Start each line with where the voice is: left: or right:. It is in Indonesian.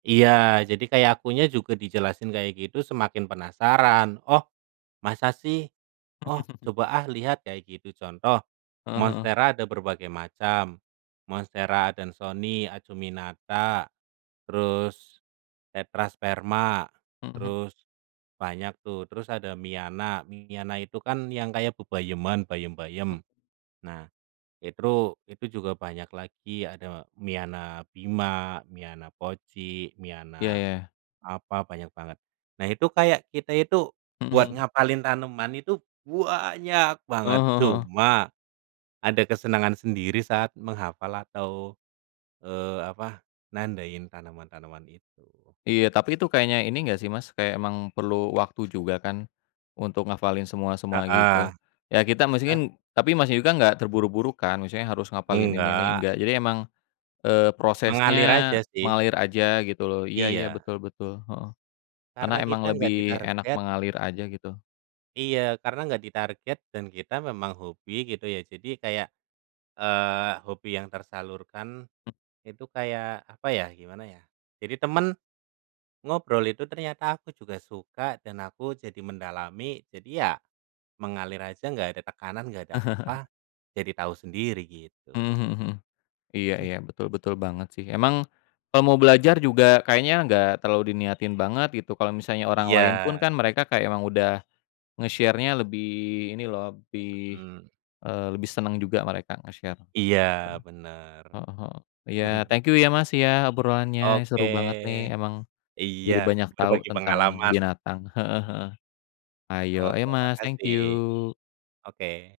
right: Iya, jadi kayak akunya juga dijelasin kayak gitu semakin penasaran. "Oh masa sih? Oh coba ah lihat," kayak gitu contoh,
left: Heeh heeh.
right: monstera ada berbagai macam, Monstera adansonii, acuminata, terus tetrasperma,
left: Mhm.
right: terus banyak tuh, terus ada miana. Miana itu kan yang kayak bebayeman, bayem-bayem. Nah, itru itu juga banyak lagi ada miana bima, miana poci,
left: Iya,
right: miana
left: ya.
right: apa, banyak banget. Nah itu kayak kita itu
left: Mhm
right: buat
left: mhm.
right: ngafalin tanaman itu banyak banget,
left: Heeh heeh heeh.
right: cuma ada kesenangan sendiri saat menghafal atau, eee, apa, nandain tanaman-tanaman itu.
left: Iya, tapi itu kayaknya ini enggak sih Mas, kayak emang perlu waktu juga kan untuk ngafalin semua-semua
right: Heeh.
left: gitu. Ya kita masuki
right: Ah.
left: tapi Masnya juga enggak terburu-buru kan, maksudnya harus ngafalin ini ini
right: Enggak.
left: enggak, jadi emang, eee, prosesnya
right: Mengalir aja sih.
left: mengalir aja gitu loh. Iya iya,
right: Iya.
left: betul betul, heeh. Karena
right: Karena
left: emang
right: kita
left: lebih
right: enggak
left: enak
right: ditarget
left: mengalir aja gitu.
right: Iya, karena enggak ditarget, dan kita memang hobi gitu ya jadi kayak, eee, hobi yang tersalurkan,
left: E
right: itu kayak apa ya, gimana ya, jadi tema n ngobrol itu ternyata aku juga suka dan aku jadi mendalami, jadi ya mengalir aja, nggak ada tekanan nggak ada apa, jadi tahu sendiri
left: Mmm,
right: gitu.
left: mhm mhm. Iya iya, betul betul banget sih. Emang kalau mau belajar juga kayaknya enggak terlalu diniatin banget gitu, kalau misalnya orang lain pun
right: Iya.
left: kan mereka kayak emang udah nge-share-nya lebih ini loh, lebih,
right: Mhm.
left: eee, lebih seneng juga mereka nge-share,
right: Iya
left: gitu.
right: benar.
left: Heeh heeh. Iya
right: Mhm.
left: thank you ya Mas ya, obrolannya
right: Oke.
left: seru banget nih, emang
right: Iya.
left: jadi banyak tahu
right: Berbagi
left: tentang
right: pengalaman.
left: binatang, heeh heeh. Hayo, ayo
right: Oke
left: Mas, thank
right: makasih.
left: you.
right: Oke.